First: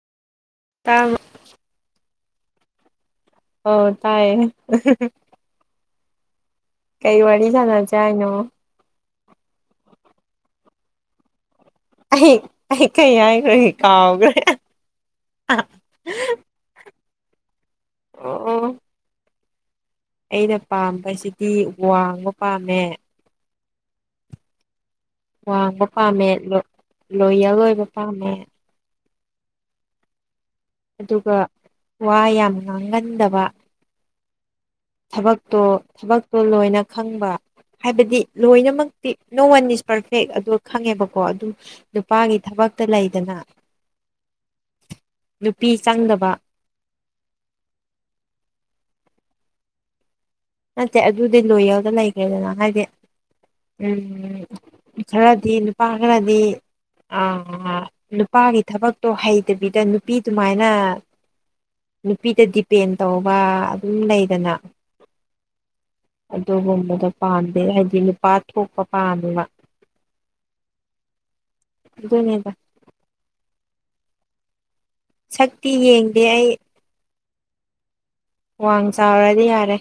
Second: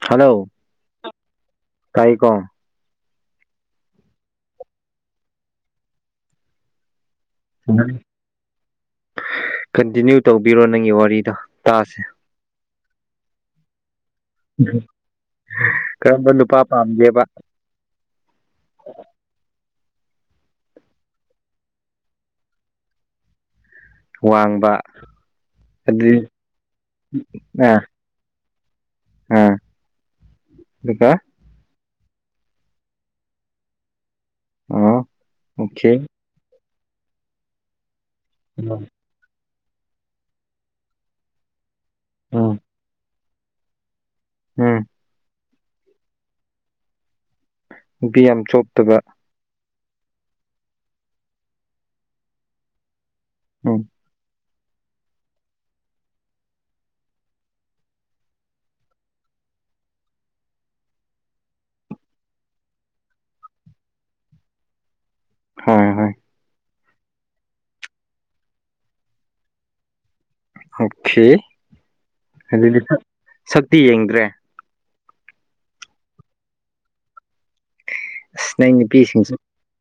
hello ꯇꯥꯡ ꯀꯥꯏꯀꯣ ꯑꯣ ꯇꯥꯏꯑꯌꯦ ꯁꯥꯟꯅꯁꯦ ꯍꯥꯏꯅꯣ ꯀꯟꯇꯤꯅ꯭ꯌꯨ ꯇꯧꯕꯤꯔꯣ ꯅꯪꯒꯤ ꯋꯥꯔꯤꯗ ꯑꯍ ꯑꯩ ꯀꯩ ꯌꯥꯏꯔꯍꯤ ꯀꯥꯎ ꯀꯔꯝꯕ ꯅꯨꯄꯥ ꯄꯥꯝꯒꯦꯕ ꯑꯣ ꯑꯣ ꯍ ꯑꯩꯅ ꯄꯥꯝꯕꯁꯤꯗꯤ ꯋꯥꯡꯕ ꯄꯥꯝꯃꯦ ꯋꯥꯡꯕ ꯋꯥꯡꯕ ꯑꯗꯨꯗꯤ ꯄꯥꯝꯃꯦ ꯂꯣꯌꯦꯜ ꯑꯣꯏꯕ ꯄꯥꯝꯃꯦ ꯍꯥꯝ ꯑꯗꯨꯒ ꯋꯥ ꯌꯥꯝ ꯉꯥꯡꯒꯟꯗꯕ ꯑꯣ ꯊꯕꯛꯇꯣ ꯑꯣꯀꯦ ꯊꯕꯛꯇꯣ ꯂꯣꯏꯅ ꯈꯪꯕ ꯍꯥꯏꯕꯗꯤ ꯂꯣꯏꯅꯃꯛꯇꯤ ꯅꯣ ꯋꯥꯟ ꯏꯁ ꯄꯔꯐꯦꯛ ꯑꯗꯨ ꯈꯪꯉꯦꯕꯀꯣ ꯑꯗꯨ ꯅꯨꯄꯥꯒꯤ ꯎꯝ ꯊꯕꯛꯇ ꯂꯩꯗꯅ ꯎꯝ ꯅꯨꯄꯤ ꯆꯪꯗꯕ ꯅꯨꯄꯤ ꯌꯥꯝ ꯆꯣꯞꯇꯕ ꯅꯠꯇꯦ ꯑꯗꯨꯗꯤ ꯂꯣꯏ ꯌꯔꯗ ꯂꯩꯈ꯭ꯔꯦꯗꯅ ꯍꯥꯏꯗꯤ ꯎꯝ ꯈꯔꯗꯤ ꯅꯨꯄꯥ ꯈꯔꯗꯤ ꯑꯥ ꯅꯨꯄꯥꯒꯤ ꯊꯕꯛꯇꯣ ꯍꯩꯇꯕꯤꯗ ꯅꯨꯄꯤ ꯑꯗꯨꯃꯥꯏꯅ ꯅꯨꯄꯤꯗ ꯗꯤꯄꯦꯟ ꯇꯧꯕ ꯑꯗꯨꯝ ꯂꯩꯗꯅ ꯍꯣꯏ ꯍꯣꯏ ꯑꯗꯨꯒꯨꯝꯕꯗꯣ ꯄꯥꯝꯗꯦ ꯍꯥꯏꯗꯤ ꯅꯨꯄꯥ ꯊꯣꯛꯄ ꯄꯥꯝꯃꯦꯅ ꯑꯣꯀꯦ ꯑꯗꯨꯗꯤ ꯁꯛꯇꯤ ꯌꯦꯡꯗ꯭ꯔꯦ ꯁꯛꯇꯤ ꯌꯦꯡꯗꯦ ꯑꯩ ꯑꯁ ꯅꯪ ꯋꯥꯡ ꯅꯨꯄꯤꯁꯤꯡꯁꯦ ꯆꯥꯎꯔꯗꯤ ꯌꯥꯔꯦ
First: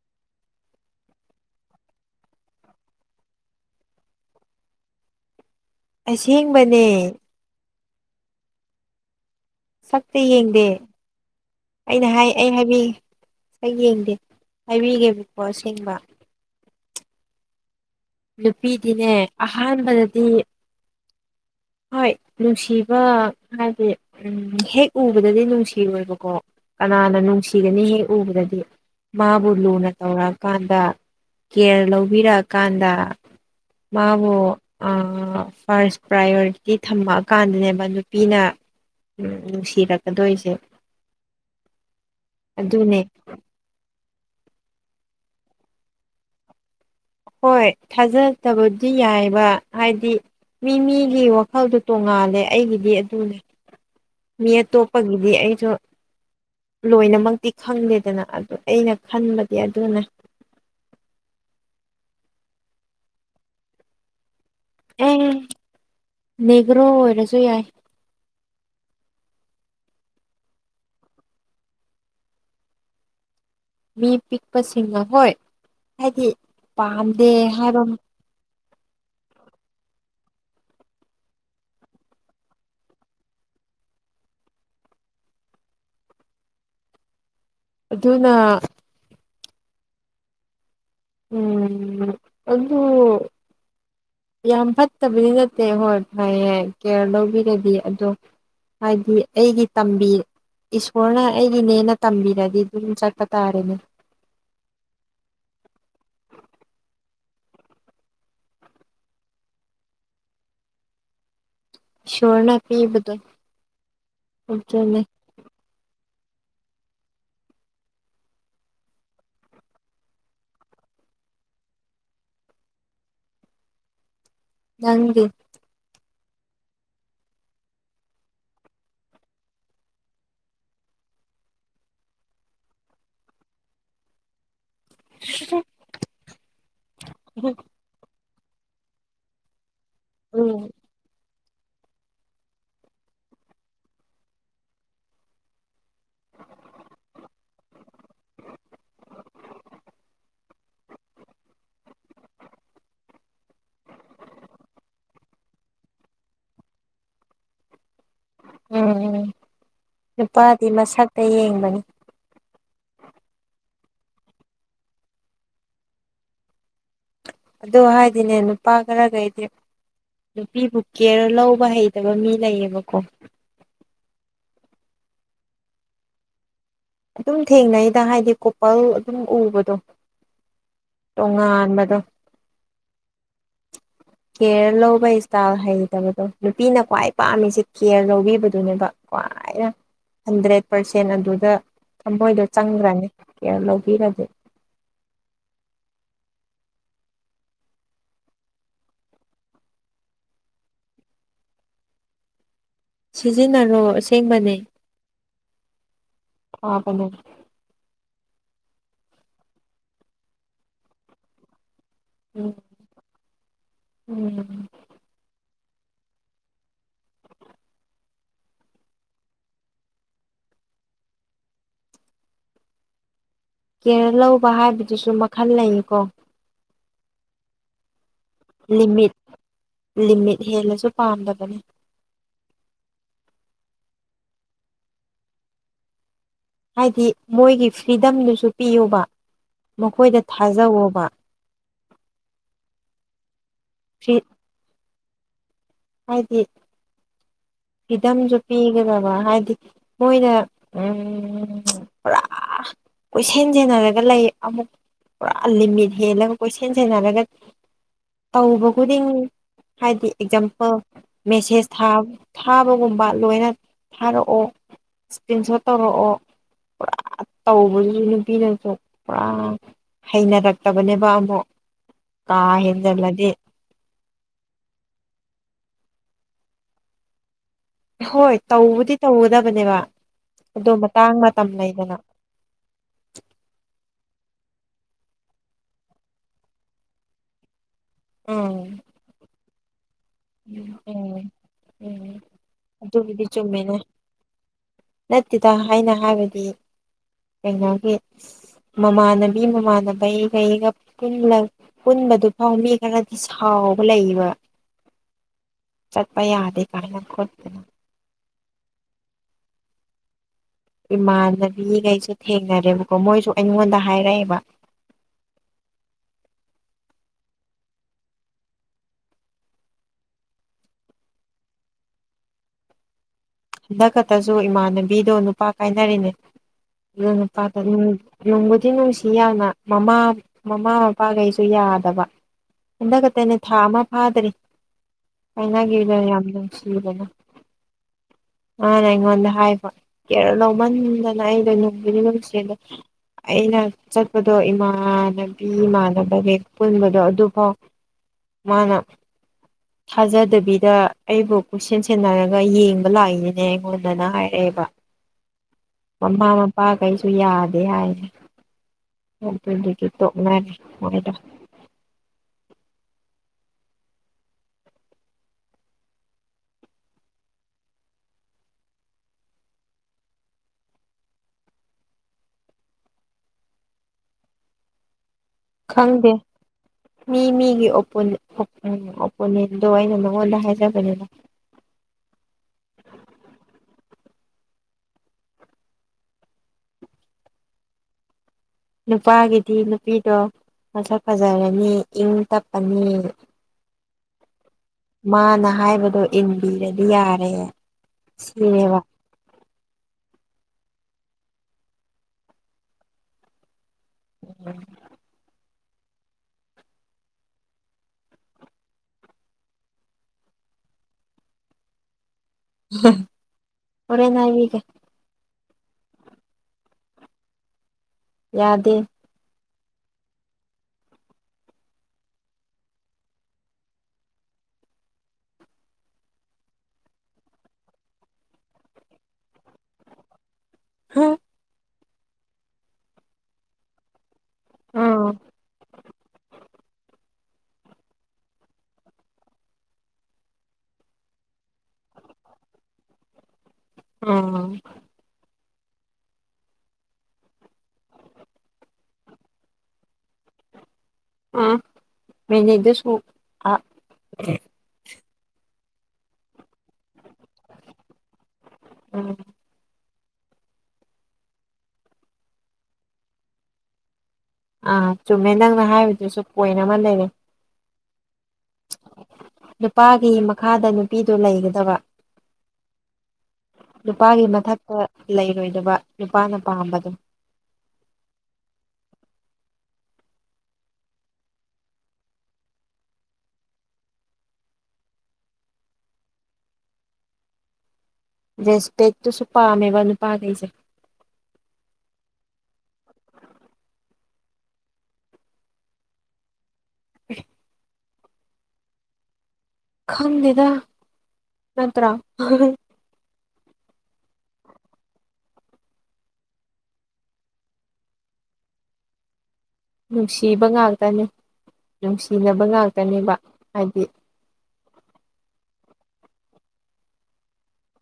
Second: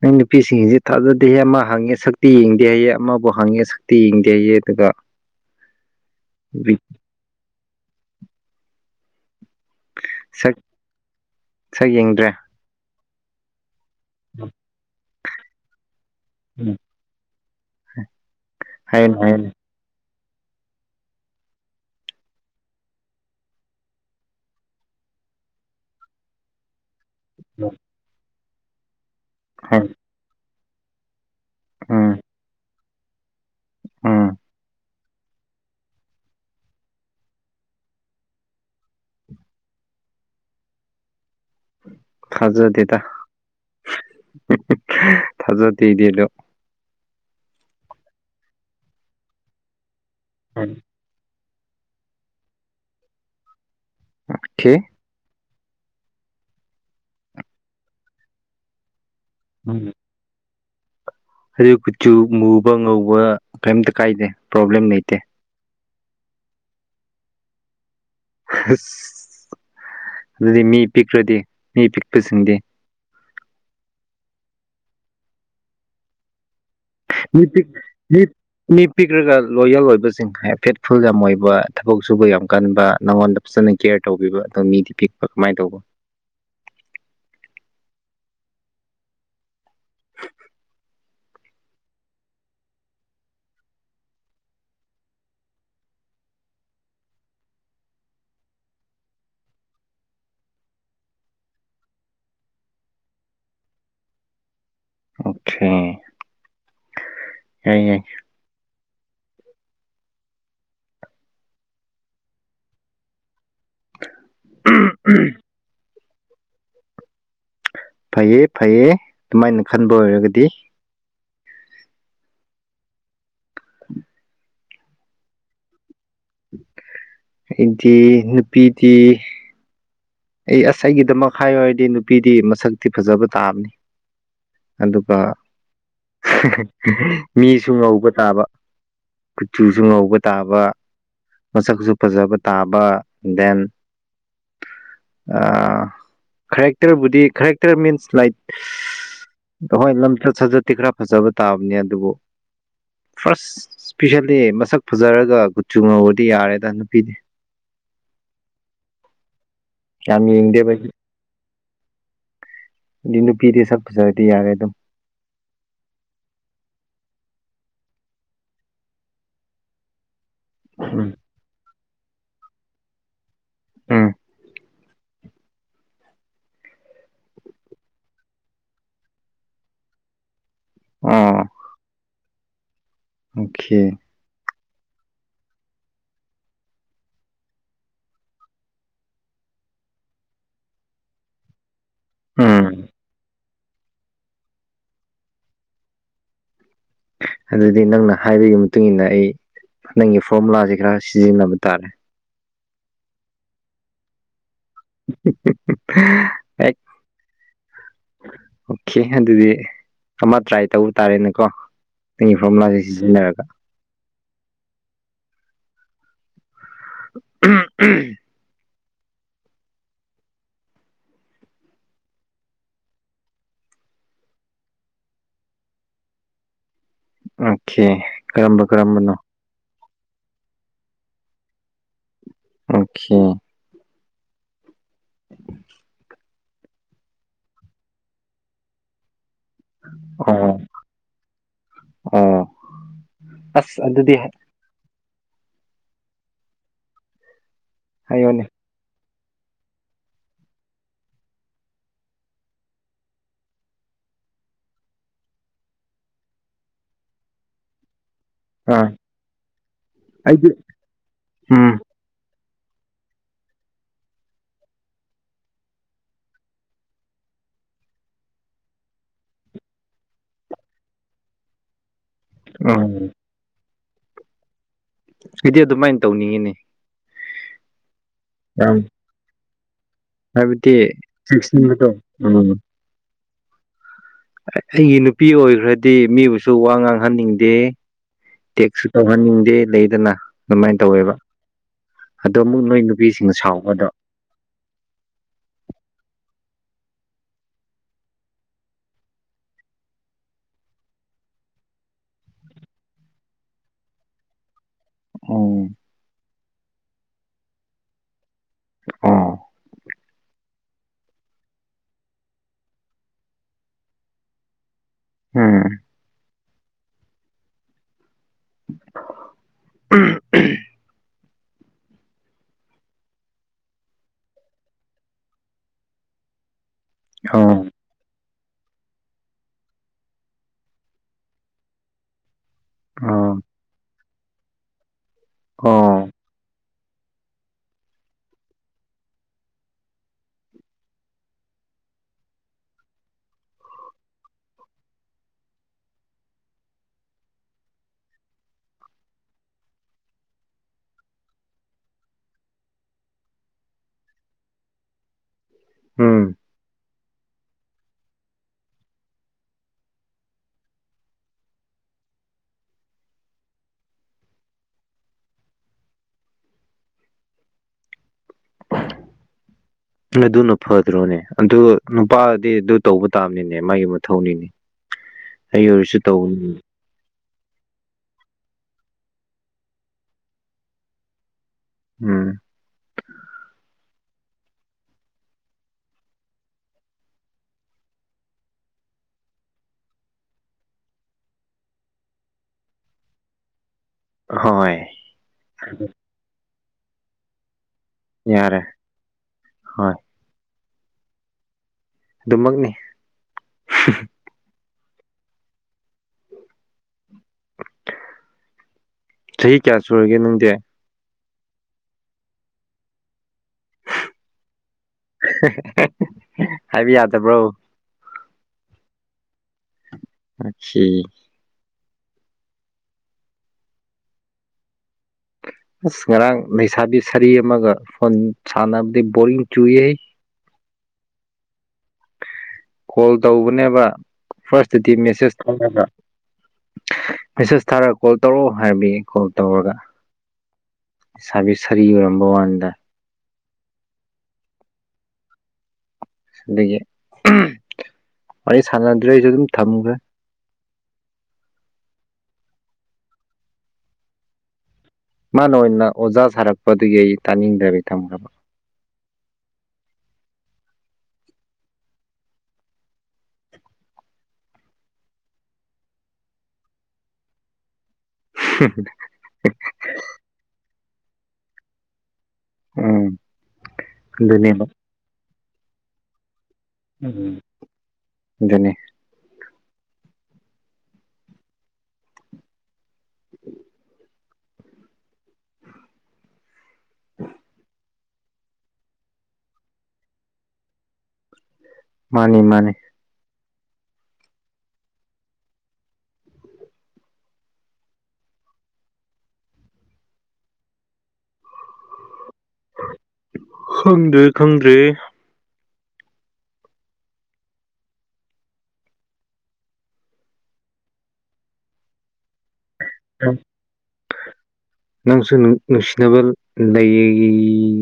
ꯅꯪ ꯅꯨꯄꯤꯁꯤꯡꯁꯤ ꯊꯥꯖꯗꯦꯍꯦ ꯑꯃ ꯍꯪꯉꯦ ꯁꯛꯇꯤ ꯌꯦꯡꯗꯦ ꯍꯩꯑꯦ ꯑꯃꯕꯨ ꯍꯪꯉꯦ ꯁꯛꯇꯤ ꯌꯦꯡꯗꯦ ꯍꯩꯑꯦ ꯑꯗꯨꯒ [unintelligible] ꯑꯁꯦꯡꯕꯅꯦ ꯁꯛꯇ ꯁꯛ ꯌꯦꯡꯗꯦ ꯁꯛ ꯑꯩꯅ ꯌꯦꯡꯗ꯭ꯔꯦ ꯍꯥꯏ ꯑꯩ ꯍꯥꯏꯕꯤ ꯍ ꯌꯦꯡꯗꯦ ꯍꯥꯏꯕꯤꯒꯦꯕꯀꯣ ꯑꯁꯦꯡꯕ ꯅꯨꯄꯤꯗꯤꯅꯦ ꯍꯥꯏꯌꯨꯅꯦ ꯑꯍꯥꯟꯕꯗꯗꯤ [unintelligible] [unintelligible] [unintelligible] ꯍꯣꯏ ꯅꯨꯡꯁꯤꯕ ꯍꯥꯏꯗꯤ ꯎꯝ ꯍꯦꯛ ꯎꯕꯗꯗꯤ ꯅꯨꯡꯁꯤꯔꯣꯏꯕꯀꯣ ꯀꯅꯥꯅ ꯅꯨꯡꯁꯤꯒꯅꯤ ꯍꯦꯛ ꯎꯕꯗꯗꯤ ꯃꯥꯕꯨ ꯍꯥꯏꯌꯨꯅꯦ ꯂꯨꯅ ꯇꯧꯔꯛꯑꯀꯥꯟꯗ ꯀꯦꯌꯔ ꯎꯝ ꯂꯧꯕꯤꯔꯛꯑꯀꯥꯟꯗ ꯎꯝ ꯃꯥꯃꯣ ꯐꯥꯔꯁ ꯄ꯭ꯔꯥꯏꯌꯣꯔꯤꯇꯤ ꯊꯝꯃꯛꯑꯀꯥꯟꯗꯅꯦꯕ ꯅꯨꯄꯤꯅ ꯎꯝ ꯅꯨꯡꯁꯤꯔꯛꯀꯗꯣꯏꯁꯦ ꯐꯖꯨꯔꯗꯇ ꯑꯗꯨꯅꯦ ꯊꯥꯖꯗꯤꯗꯗꯣ ꯍꯣꯏ ꯊꯥꯖꯗꯕꯗꯤ ꯌꯥꯏꯕ ꯍꯥꯏꯗꯤ ꯎꯝ ꯃꯤ ꯃꯤꯒꯤꯈ ꯃꯈꯜꯗꯨꯣ ꯇꯣꯡꯉꯥꯜꯂꯦ ꯑꯩꯒꯤꯗꯤ ꯑꯗꯨꯅꯦ ꯃꯤ ꯑꯣꯀꯦ ꯑꯇꯣꯞꯄꯒꯤꯗꯤ ꯑꯩ ꯁꯨ ꯂꯣꯏꯅꯃꯛꯇꯤ ꯈꯪꯗꯦꯗꯅ ꯑꯗꯨ ꯑꯩꯅ ꯈꯟꯕꯗꯤ ꯎꯝ ꯑꯗꯨꯅꯦ ꯑꯗꯨ ꯀꯨꯆꯨ ꯃꯨꯕ ꯉꯧꯕ ꯀꯔꯤꯝꯇ ꯀꯥꯏꯗꯦ ꯄ꯭ꯔꯣꯕ꯭ꯂꯦꯝ ꯂꯩꯇꯦ ꯑꯦ ꯅꯦꯒ꯭ꯔꯣ ꯑꯣꯏꯔꯁꯨ ꯌꯥꯏ ꯑ ꯑꯗꯨꯗꯤ ꯃꯤ ꯄꯤꯛꯈ꯭ꯔꯗꯤ ꯃꯤ ꯄꯤꯛꯄꯁꯤꯡꯗꯤ ꯃꯤ ꯄꯤꯛꯄꯁꯤꯡꯅ ꯍꯣꯏ ꯍꯥꯏꯗꯤ ꯄꯥꯝꯗꯦ ꯃꯤ ꯄꯤꯛ ꯍꯥꯏꯕ ꯃꯤ ꯃꯤ ꯄꯤꯈ꯭ꯔꯒ ꯂꯣꯌꯦꯜ ꯑꯣꯏꯕꯁꯤꯡ ꯐꯦꯠꯐꯨꯜ ꯌꯥꯝ ꯑꯣꯏꯕ ꯊꯕꯛ ꯁꯨꯕ ꯌꯥꯝ ꯀꯟꯕ ꯅꯪꯉꯣꯟꯗ ꯐꯖꯅ ꯀꯦꯌꯔ ꯇꯧꯕꯤꯕ ꯑꯗꯣ ꯃꯤꯗꯤ ꯄꯤꯛꯄ ꯀꯃꯥꯏꯅ ꯇꯧꯕ ꯑꯗꯨꯅ ꯎꯝ ꯑꯣ [unintelligible] ꯌꯥꯝ ꯐꯠꯇꯕꯗꯤ ꯅꯠꯇꯦ ꯍꯣꯏ ꯐꯩ ꯌꯥ ꯀꯦꯌꯔ ꯂꯧꯕꯤꯔꯗꯤ ꯑꯗꯣ ꯍꯥꯏꯗꯤ ꯑꯩꯒꯤ ꯇꯝꯕꯤ ꯏꯁꯣꯔꯅ ꯑꯩꯒꯤꯅꯦꯅ ꯇꯝꯕꯤꯔꯗꯤ ꯑꯗꯨꯝ ꯆꯠꯄ ꯇꯥꯔꯦꯅꯦ ꯑꯣꯛꯈꯦ ꯍ ꯌꯥ ꯁꯣꯔꯅꯥ ꯄꯤꯕꯗ ꯑꯣꯖꯅꯦ ꯐꯩꯌꯦ ꯐꯩꯌꯦ ꯑꯗꯨꯃꯥꯏꯅ ꯈꯟꯕ ꯑꯣꯏꯔꯒꯗꯤ [unintelligible] ꯅꯪꯗꯤ ꯑꯩꯗꯤ ꯅꯨꯄꯤꯗꯤ ꯑꯩ ꯑꯁ ꯑꯩꯒꯤꯗꯃꯛ ꯍꯥꯏꯌ ꯍꯥꯏꯔꯗꯤ ꯅꯨꯄꯤꯗꯤ ꯃꯁꯛꯇꯤ ꯐꯖꯕ ꯇꯥꯕꯅꯤ ꯑꯗꯨꯒ ꯃꯤꯁꯨ ꯉꯧꯕ ꯇꯥꯕ ꯀꯨꯆꯨꯁꯨ ꯉꯧꯕ ꯇꯥꯕ ꯎꯝ ꯃꯁꯛꯁꯨ ꯐꯖꯕ ꯇꯥꯕ ꯗꯦꯟ ꯈꯔꯦꯛꯇꯔꯕꯨꯗꯤ ꯈꯔꯦꯛꯇꯔ ꯃꯤꯟꯁ ꯂꯥꯏꯠ ꯍꯣꯏ ꯂꯝꯆꯠ ꯁꯥꯖꯠꯇꯤ ꯈꯔ ꯐꯖꯕ ꯇꯥꯕꯅꯦ ꯑꯗꯨꯕꯨ ꯐꯥꯔꯁ ꯏꯁꯄꯤꯁꯦꯜꯂꯤ ꯃꯁꯛ ꯐꯖꯔꯒ ꯀꯨꯆꯨ ꯉꯧꯕꯗꯤ ꯌꯥꯔꯦꯗ ꯅꯨꯄꯤꯗꯤ [inaudible] ꯎꯝ ꯌꯥꯝ ꯅꯨꯄꯥꯗꯤ ꯌꯦꯡꯗꯦꯕ ꯃꯁꯛꯇ ꯌꯦꯡꯕꯅꯤ ꯑꯗꯨꯗꯤ ꯅꯨꯄꯤꯗꯤ ꯁꯛꯄ ꯁꯗꯤ ꯌꯥꯔꯦ ꯑꯗꯨꯝ ꯑꯗꯨ ꯍꯥꯏꯗꯤꯅꯦ ꯅꯨꯄꯥ ꯈꯔꯈꯩꯗꯤ ꯅꯨꯄꯤꯕꯨ ꯎꯝ ꯀꯦꯔ ꯂꯧꯕ ꯍꯩ ꯅꯠꯇꯕ ꯃꯤ ꯂꯩꯌꯦꯕꯀꯣ ꯑꯥ ꯑꯗꯨꯝ ꯊꯦꯡꯅꯩꯗ ꯍꯥꯏꯗꯤ ꯀꯣꯄꯜ ꯑꯗꯨꯝ ꯎꯕꯗꯣ ꯇꯣꯡꯉꯥ ꯑꯣ ꯑꯝꯕꯗꯣ ꯑꯣꯀꯦ ꯀꯦꯌꯔ ꯂꯧꯕ ꯏꯁꯇꯥꯏꯜ ꯍꯩꯇꯕꯗꯣ ꯅꯨꯄꯤꯅ ꯈ꯭ꯋꯥꯏ ꯄꯥꯝꯃꯤꯁꯦ ꯀꯦꯌꯔ ꯂꯧꯕꯤꯕꯗꯨꯅꯦꯕ ꯀꯣ ꯍꯟꯗ꯭ꯔꯦꯠ ꯄꯥꯔꯁꯦꯟ ꯑꯗꯨꯗ ꯊꯃꯣꯏꯗꯣ ꯎꯝ ꯆꯪꯈ꯭ꯔꯅꯤ ꯀꯤꯌꯔ ꯂꯧꯕꯤꯔꯒꯦ ꯑꯗꯨꯗꯤ ꯅꯪꯅ ꯍꯥꯏꯕꯒꯤ ꯃꯇꯨꯡ ꯃꯇꯨꯡꯏꯟꯅ ꯑꯩ ꯅꯪꯒꯤ ꯐꯣꯔꯃꯨꯂꯥꯥꯁꯦ ꯈꯔ ꯁꯤꯖꯤꯟꯅꯕ ꯇꯥꯔꯦ ꯁꯤꯖꯤꯟꯅꯔꯣ ꯑꯁꯦꯡꯕꯅꯦ ꯎ ꯎ ꯎ ꯑ ꯐꯅꯦ ꯑꯣꯀꯦ ꯑꯗꯨꯗꯤ ꯑꯃ ꯇ꯭ꯔꯥꯏ ꯇꯧꯕ ꯇꯥꯔꯦꯅꯦꯀꯣ ꯇꯨꯡꯒꯤ ꯎꯝ ꯐ꯭ꯔꯣꯝꯂꯥꯁꯦ ꯁꯤꯖꯤꯟꯅꯔꯒ ꯎꯝ ꯎꯝ ꯎ ꯀꯦꯔ ꯂꯧꯕ ꯍꯥꯏꯕꯗꯨꯁꯨ ꯃꯈꯜ ꯂꯩꯌꯦꯀꯣ ꯑꯣꯀꯦ ꯀꯔꯝꯕ ꯂꯤꯃꯤꯠ ꯀꯔꯝꯕꯅꯣ ꯂꯤꯃꯤꯠ ꯍꯦꯜꯂꯁꯨ ꯄꯥꯝꯗꯕꯅꯤ ꯑꯣꯀꯦ [inaudible] ꯍꯥꯏꯗꯤ ꯃꯣꯏꯒꯤ ꯐ꯭ꯔꯤꯗꯝꯗꯨꯁꯨ ꯄꯤꯌꯨꯕ ꯃꯈꯣꯏꯗ ꯑꯣ ꯊꯥꯖꯋꯕ ꯑꯣ ꯑꯁ ꯑꯗꯨ ꯑꯗꯨꯗꯤ ꯍꯥꯏ ꯍꯥꯏꯗꯤ ꯐꯤꯗꯝꯁꯨ ꯍꯥꯏꯌꯣꯅꯦ ꯄꯤꯒꯗꯕ ꯍꯥꯏꯗꯤ ꯃꯣꯏꯅ ꯎ ꯄꯨꯔꯥ ꯀꯣꯏꯁꯦꯟ ꯁꯦꯟꯅꯔꯒ ꯂꯩ ꯑꯃꯨꯛ ꯄꯨꯔꯥ ꯂꯤꯃꯤꯠ ꯍꯦꯜꯂꯒ ꯀꯣꯏ ꯁꯦꯟꯖꯟꯅꯔꯒꯗꯤ ꯇꯧꯕ ꯑꯥ ꯈꯨꯗꯤꯡꯒꯤ ꯍꯥꯏꯗꯤ ꯑꯩꯗꯤ ꯑꯦꯛꯖꯥꯝꯄꯜ ꯃꯦꯁꯦꯁ ꯎꯝ ꯊꯥꯕ ꯊꯥꯕꯒꯨꯝꯕ ꯂꯣꯏꯅ ꯊꯥꯔꯛꯑꯣ ꯏꯁꯀ꯭ꯔꯤꯟ ꯁꯣꯠ ꯇꯧꯔꯛꯑꯣ ꯄꯨꯔꯥ ꯇꯧꯕꯗꯨꯁꯨ ꯅꯨꯄꯤꯅꯁꯨ ꯄꯨꯔꯥ ꯍꯩꯅꯔꯛꯇꯕꯅꯦꯕ ꯑꯃꯨꯛ ꯀꯥ ꯎꯝ ꯍꯦꯟꯖꯤꯜꯂꯗꯤ ꯑꯩꯗꯤ ꯑꯗꯨꯃꯥꯏꯅ ꯇꯧꯅꯤꯡꯉꯤꯅꯦ ꯍꯣꯏ ꯌꯥꯝ ꯇꯧꯕꯗꯤ ꯇꯧꯒꯗꯕꯅꯦꯕ ꯑꯗꯨ ꯍꯥꯏꯕꯗꯤ ꯃꯇꯥꯡ ꯃꯇꯝ ꯆꯦꯛꯁꯤꯟꯕꯗꯣ ꯂꯩꯗꯅ ꯎꯝ ꯑꯩꯒꯤ ꯅꯨꯄꯤ ꯑꯣꯏꯈ꯭ꯔꯗꯤ ꯃꯤꯕꯨꯁꯨ ꯋꯥ ꯉꯥꯡꯍꯟꯅꯤꯡꯗꯦ ꯎꯝ ꯇꯦꯛꯁꯨ ꯇꯍꯅꯤꯡꯗꯦ ꯂꯩꯗꯅ ꯑꯗꯨꯃꯥꯏꯅ ꯇꯧꯋꯦꯕ ꯎꯝ ꯎꯝ ꯑꯗꯣ ꯑꯃꯨꯛ ꯅꯣꯏ ꯑꯗꯨꯕꯨꯗꯤ ꯅꯨꯄꯤꯁꯤꯡꯅ ꯆꯨꯝꯃꯦꯅꯦ ꯁꯥꯎꯕꯗꯣ ꯅꯠꯇꯦꯗ ꯍꯥꯏꯅ ꯍꯥꯏꯕꯗꯤ ꯀꯩꯅꯒꯤ ꯃꯃꯥꯅꯕꯤ ꯃꯃꯥꯟꯕꯤꯏꯒ ꯑꯩꯒ ꯀ ꯄꯨꯟꯕꯗꯨ ꯐꯥꯎꯅꯤ ꯈꯔꯗꯤ ꯁꯥꯎꯕ ꯂꯩꯌꯦꯕ ꯑꯣ ꯆꯠꯄ ꯌꯥꯗ ꯀꯥꯏꯅꯪꯠꯇꯦꯅ ꯑꯥ ꯏꯃꯥꯟꯅꯕꯤꯈꯩꯁꯦ ꯊꯦꯡꯅꯔꯦꯕꯀꯣ ꯃꯣꯏꯁꯨ ꯑꯩꯉꯣꯟꯗ ꯍꯥꯏꯔꯛꯑꯦꯕ ꯎꯝ ꯎꯝ ꯍꯟꯗꯛ ꯈꯛꯇꯁꯨ ꯏꯃꯥꯟꯅꯕꯤꯗꯣ ꯅꯨꯄꯥ ꯀꯥꯏꯅꯔꯤꯅꯦ ꯑꯗꯨ ꯅꯨꯄꯥꯗ ꯑꯣ ꯅꯨꯡꯕꯨꯗꯤ ꯅꯨꯡꯁꯤ ꯌꯥꯅ ꯃꯃꯥ ꯃꯃꯥ ꯃꯄꯥꯈꯩꯁꯨ ꯌꯥꯎ ꯌꯥꯗꯕ ꯍꯟꯗ ꯈꯛꯇꯅꯦ ꯑꯣ ꯊꯥ ꯑꯃ ꯐꯥꯗ꯭ꯔꯤ ꯍꯥꯏꯅꯒꯤꯗ ꯑꯣ ꯌꯥꯝ ꯅꯨꯡꯁꯤꯔꯅ ꯃꯥꯅ ꯑꯩꯉꯣꯟꯗ ꯍꯥꯏꯕ ꯀꯦꯔꯣ ꯂꯧꯃꯟꯗꯅ ꯑꯩꯗꯣꯏ ꯅꯨꯡꯒꯤꯗꯤ ꯅꯨꯡꯁꯤꯗ ꯑꯩꯅ ꯆꯠꯄꯗꯣ ꯏꯃꯥꯟꯅꯕꯤ ꯏꯃꯥꯟꯅꯕ ꯍꯦꯛ ꯄꯨꯟꯕꯗꯣ ꯑꯗꯨꯐꯥꯎ ꯃꯥꯅ ꯊꯥꯖꯗꯕꯤꯗ ꯑꯩꯕꯨ ꯀꯣꯏꯁꯟ ꯁꯦꯟꯅꯔꯒ ꯌꯦꯡꯉ ꯂꯥꯛꯅꯦ ꯑꯩꯉꯣꯟꯗꯅ ꯍꯥꯏꯔꯛꯑꯦꯕ ꯃꯃꯥ ꯎꯝ ꯃꯄꯥ ꯀꯩꯁꯨ ꯌꯥꯗꯦ ꯍꯥꯏꯁꯦ ꯗꯤ ꯇ ꯃꯅꯤꯏꯗ ꯑꯗꯨꯅ ꯐꯗ꯭ꯔꯣꯅꯦ ꯑꯗꯨ ꯅꯨꯄꯥꯗꯤ ꯑꯗꯨ ꯇꯧꯕ ꯇꯥꯕꯅꯤꯅꯦ ꯃꯥꯒꯤ ꯃꯊꯧꯅꯤꯅꯦ ꯑꯩ ꯑꯣꯏꯔꯁꯨ ꯇꯧꯅꯤ ꯑꯩꯒꯤ ꯑꯣꯄꯣꯅꯦꯟꯗꯣ ꯑꯩꯅ ꯅꯉꯣꯟꯗ ꯍꯥꯏꯖꯕꯅꯤꯅ ꯎꯝ ꯅꯨꯄꯥꯒꯤꯗꯤ ꯅꯨꯄꯤꯗꯣ ꯃꯁꯛ ꯐꯖꯔꯅꯤ ꯏꯪ ꯇꯞꯄꯅꯤ ꯍꯣꯏ ꯃꯥꯅ ꯍꯥꯏꯕꯗꯣ ꯏꯟꯕꯤꯔꯗꯤ ꯌꯥꯔꯦ ꯌꯥꯔꯦ ꯁꯤꯅꯦꯕ ꯍꯣꯏ ꯑꯗꯨꯃꯛꯅꯤ ꯎꯝ ꯆꯍꯤ ꯀꯌꯥ ꯁꯨꯔꯒꯦ ꯅꯨꯡꯗꯤ ꯑꯣꯔꯦꯅ ꯍꯥꯏꯒ ꯍꯥꯏꯕ ꯌꯥꯗꯕ꯭ꯔꯣ ꯌꯥꯗꯦ ꯑꯆꯦ ꯑꯁ ꯉꯔꯥꯡ ꯂꯩꯩꯁꯥꯕꯤ ꯁꯔꯤ ꯑꯃꯒ ꯐꯣꯟ ꯁꯥꯟꯅꯕꯗ ꯕꯣꯔꯤꯡ ꯆꯨꯌꯦ [inaudible] ꯀꯣꯜ ꯇꯧꯕꯅꯦꯕ ꯐꯔꯁꯗꯤ ꯎꯝ ꯃꯦꯁꯦꯁ ꯊꯅ ꯃꯦꯁꯦꯁ ꯊꯥꯔꯒ ꯀꯣꯜ ꯇꯧꯔꯛꯑꯣ ꯍꯥꯏꯔꯕꯤ ꯀꯣꯜ ꯇꯧꯔꯒ ꯏꯁꯥꯕꯤ ꯁꯥꯔꯤ ꯌꯔꯝꯕ ꯋꯥꯟꯗ ꯑ ꯑꯗꯒꯤ ꯋꯥꯔꯤ ꯁꯥꯟꯅꯗ꯭ꯔꯦ ꯑꯩꯁꯨ ꯑꯗꯨꯝ ꯊꯝꯈ꯭ꯔꯦ ꯑ ꯃꯤꯅꯤꯗ ꯁ ꯑ ꯃꯥꯅ ꯑꯣꯏꯅ ꯑꯣꯖꯥ ꯁꯥꯔꯛꯄꯗꯨꯒꯤ ꯑꯩ ꯇꯥꯅꯤꯡꯗꯕꯤ ꯊꯝꯈ꯭ꯔꯕ ꯎꯝ ꯑꯥ ꯆꯨꯝꯃꯦ ꯅꯪꯅ ꯍꯥꯏꯕꯗꯨꯁꯨ ꯄꯣꯏꯟ ꯑꯃ ꯂꯩꯔꯦ ꯅꯨꯄꯥꯒꯤ ꯃꯈꯥꯗ ꯅꯨꯄꯤꯗꯨ ꯂꯩꯒꯗꯕ ꯎꯝ ꯅꯨꯄꯥꯒꯤ ꯑꯗꯨꯅꯦꯕ ꯃꯊꯛꯇ ꯂꯩꯔꯣꯏꯗꯕ ꯅꯨꯄꯥꯅ ꯄꯥꯝꯕꯗꯣ ꯎꯝ ꯑꯗꯨꯅꯤ ꯎꯝ ꯑ ꯔꯦꯁꯄꯦꯠ ꯇ ꯁꯄꯥꯥ ꯃ ꯋꯥꯅ ꯄꯥ ꯀꯩꯁ ꯃꯥꯅꯤ ꯃꯥꯅꯤ ꯑ ꯈꯪꯗꯦꯗ ꯅꯠꯇ꯭ꯔ ꯈꯪꯗ꯭ꯔꯦ ꯈꯪꯗ꯭ꯔꯦ ꯅꯨꯡꯁꯤꯕ ꯉꯥꯛꯇꯅꯤ ꯅꯨꯡꯁꯤꯅꯕ ꯉꯥꯛꯇꯅꯦꯕ ꯍꯥꯏꯗꯤ ꯅꯪꯁꯨ ꯅꯨꯡꯁꯤꯅꯕ ꯂꯩ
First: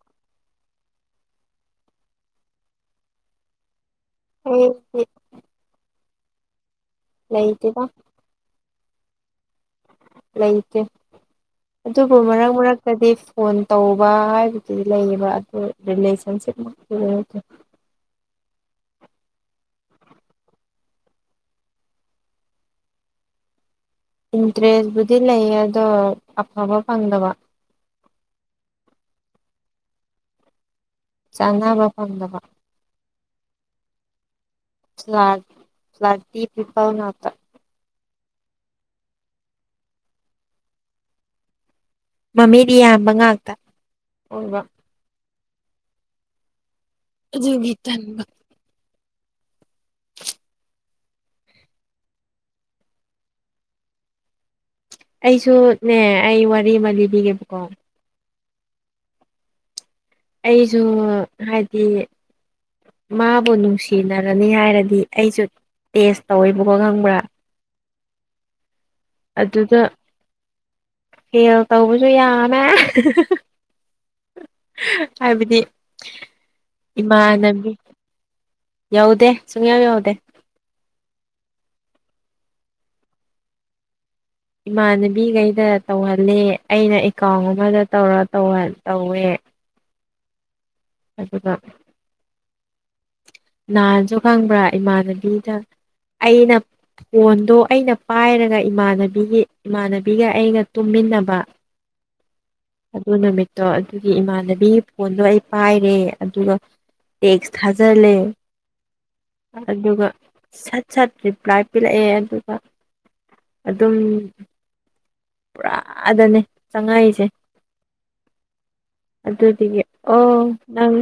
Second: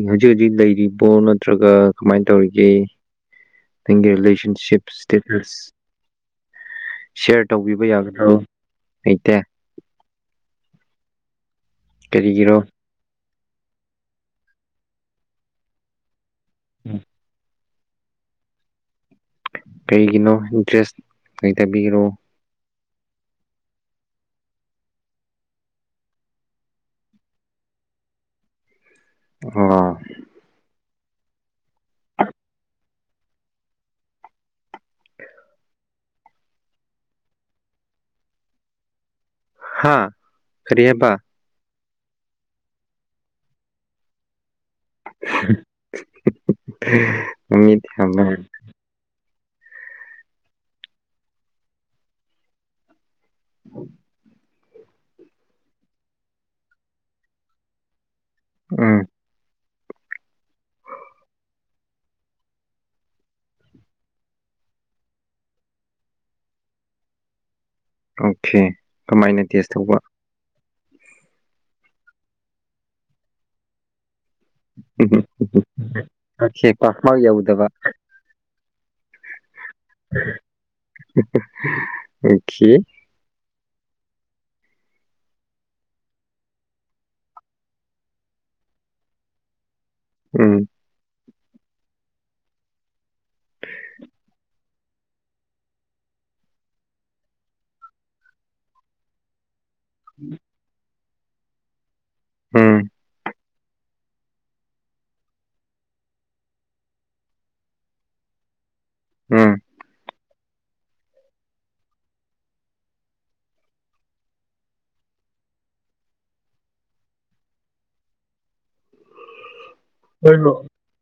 ꯍꯧꯖꯤꯛ ꯍꯧꯖꯤꯛ ꯂꯩꯔꯤꯕꯣ ꯅꯠꯇ꯭ꯔꯒ ꯀꯃꯥꯏꯅ ꯇꯧꯔꯤꯒꯦ ꯅꯪꯒꯤ ꯔꯤꯂꯦꯁꯟꯁꯤꯞ ꯑꯩꯗꯤ ꯏꯁꯇꯦꯇꯁ ꯁꯤꯌꯥꯔ ꯂꯩꯇꯦꯗ ꯇꯧꯕꯤꯕ ꯌꯥꯒꯗ꯭ꯔꯣ ꯂꯩꯇꯦ ꯂꯩꯇꯦ ꯑꯗꯨꯕꯨ ꯃꯔꯛ ꯀꯔꯤꯒꯤꯔꯣ ꯃꯔꯛꯇꯗꯤ ꯐꯣꯟ ꯇꯧꯕ ꯍꯥꯏꯕꯗꯨꯗꯤ ꯂꯩꯌꯦꯕ ꯑꯗꯨ ꯔꯤꯂꯦꯁꯟꯁꯤꯞꯃꯛꯇꯤꯗ꯭ꯔꯦ ꯀꯔꯤꯒꯤꯅꯣ ꯏꯟꯇꯔꯦꯁ ꯂꯩꯇꯕꯤꯒꯤꯑꯣ ꯏꯟꯇꯔꯦꯁꯕꯨꯗꯤ ꯂꯩ ꯑꯗꯣ ꯑꯐꯕ ꯐꯪꯗꯕ ꯑꯥ ꯆꯥꯅꯕ ꯐꯪꯗꯕ ꯐ꯭ꯂꯗꯤ ꯄꯤꯄꯜ ꯅꯛꯇ ꯍꯥꯥ ꯀꯔꯤꯌꯦꯕ ꯃꯃꯤꯗꯤ ꯌꯥꯝꯌꯥꯝꯕ ꯉꯥꯛꯇ ꯑꯣꯏꯕ ꯑꯗꯨꯒꯤ ꯇꯟꯕ ꯃꯃꯤꯗꯃ [inaudible] ꯎꯝ ꯑꯩꯁꯨꯅꯦ ꯑꯩ ꯋꯥꯔꯤ ꯑꯃ ꯂꯤꯕꯤꯒꯦꯕꯀꯣ ꯑꯝ ꯑꯩꯁꯨ ꯍꯥꯏꯕꯗꯤ ꯃꯥꯕꯨ ꯅꯨꯡꯁꯤꯅꯔꯅꯤ ꯍꯥꯏꯔꯗꯤ ꯑꯩꯁꯨ ꯇꯦꯁ ꯇꯧꯋꯤꯕꯀꯣ ꯈꯪꯕ꯭ꯔꯥ ꯑꯣꯀꯦ ꯀꯃꯥꯏꯅ ꯇꯦꯁ ꯇꯧꯕ ꯍꯦꯜ ꯇꯧꯁꯨ ꯌꯥꯃꯦ ꯎꯝ ꯍꯥꯏꯕꯗꯤ ꯑꯣꯀꯦ ꯄꯥꯛꯃꯛ ꯌꯧꯗꯕ ꯏꯃꯥꯟꯅꯕꯤ ꯌꯥꯎꯗꯦ ꯁꯨꯡꯌꯥ ꯌꯥꯎꯗꯦ ꯑꯣꯈꯤ ꯏꯃꯥꯟꯅꯕꯤꯈꯩꯗ ꯇꯧꯍꯜꯂ ꯑꯩꯅ ꯑꯦꯀꯥꯎꯟ ꯑꯃꯗ ꯇꯧꯔ ꯇꯧꯋꯦ ꯎꯝ ꯑꯗꯨꯒ ꯍꯥꯟꯟꯁꯨ ꯈꯪꯕ꯭ꯔꯥ ꯏꯃꯥꯟꯅꯕꯤꯗ ꯑꯩꯅ ꯐꯣꯟꯗꯣ ꯑꯩꯅ ꯄꯥꯏꯔꯒ ꯏꯃꯥꯟꯅꯕꯤꯒꯤ ꯏꯃꯥꯟꯅꯕꯤꯒ ꯑꯩꯒ ꯇꯨꯝꯃꯤꯟꯅꯕ ꯎꯝ ꯑꯗꯨ ꯅꯨꯃꯤꯠꯇꯣ ꯑꯗꯨꯒꯤ ꯏꯃꯥꯟꯅꯕꯤꯒꯤ ꯐꯣꯟꯗꯣ ꯑꯩ ꯄꯥꯏꯔꯦ ꯑꯗꯨꯒ ꯇꯦꯛꯁ ꯊꯖꯔ ꯂꯩꯦ ꯎꯝ ꯑꯗꯨꯒ ꯁꯠ ꯁꯠ ꯔꯤꯄ꯭ꯂꯥꯏ ꯄꯤꯂꯛꯑꯦ ꯑꯗꯨꯒ ꯑꯗꯨꯝ ꯄꯨꯔꯥꯗꯅꯦ ꯆꯪꯉꯥꯏꯁꯦ ꯑꯗꯨꯗꯤꯗꯒꯤ ꯑꯣ ꯀꯩꯅꯣ ꯅꯪ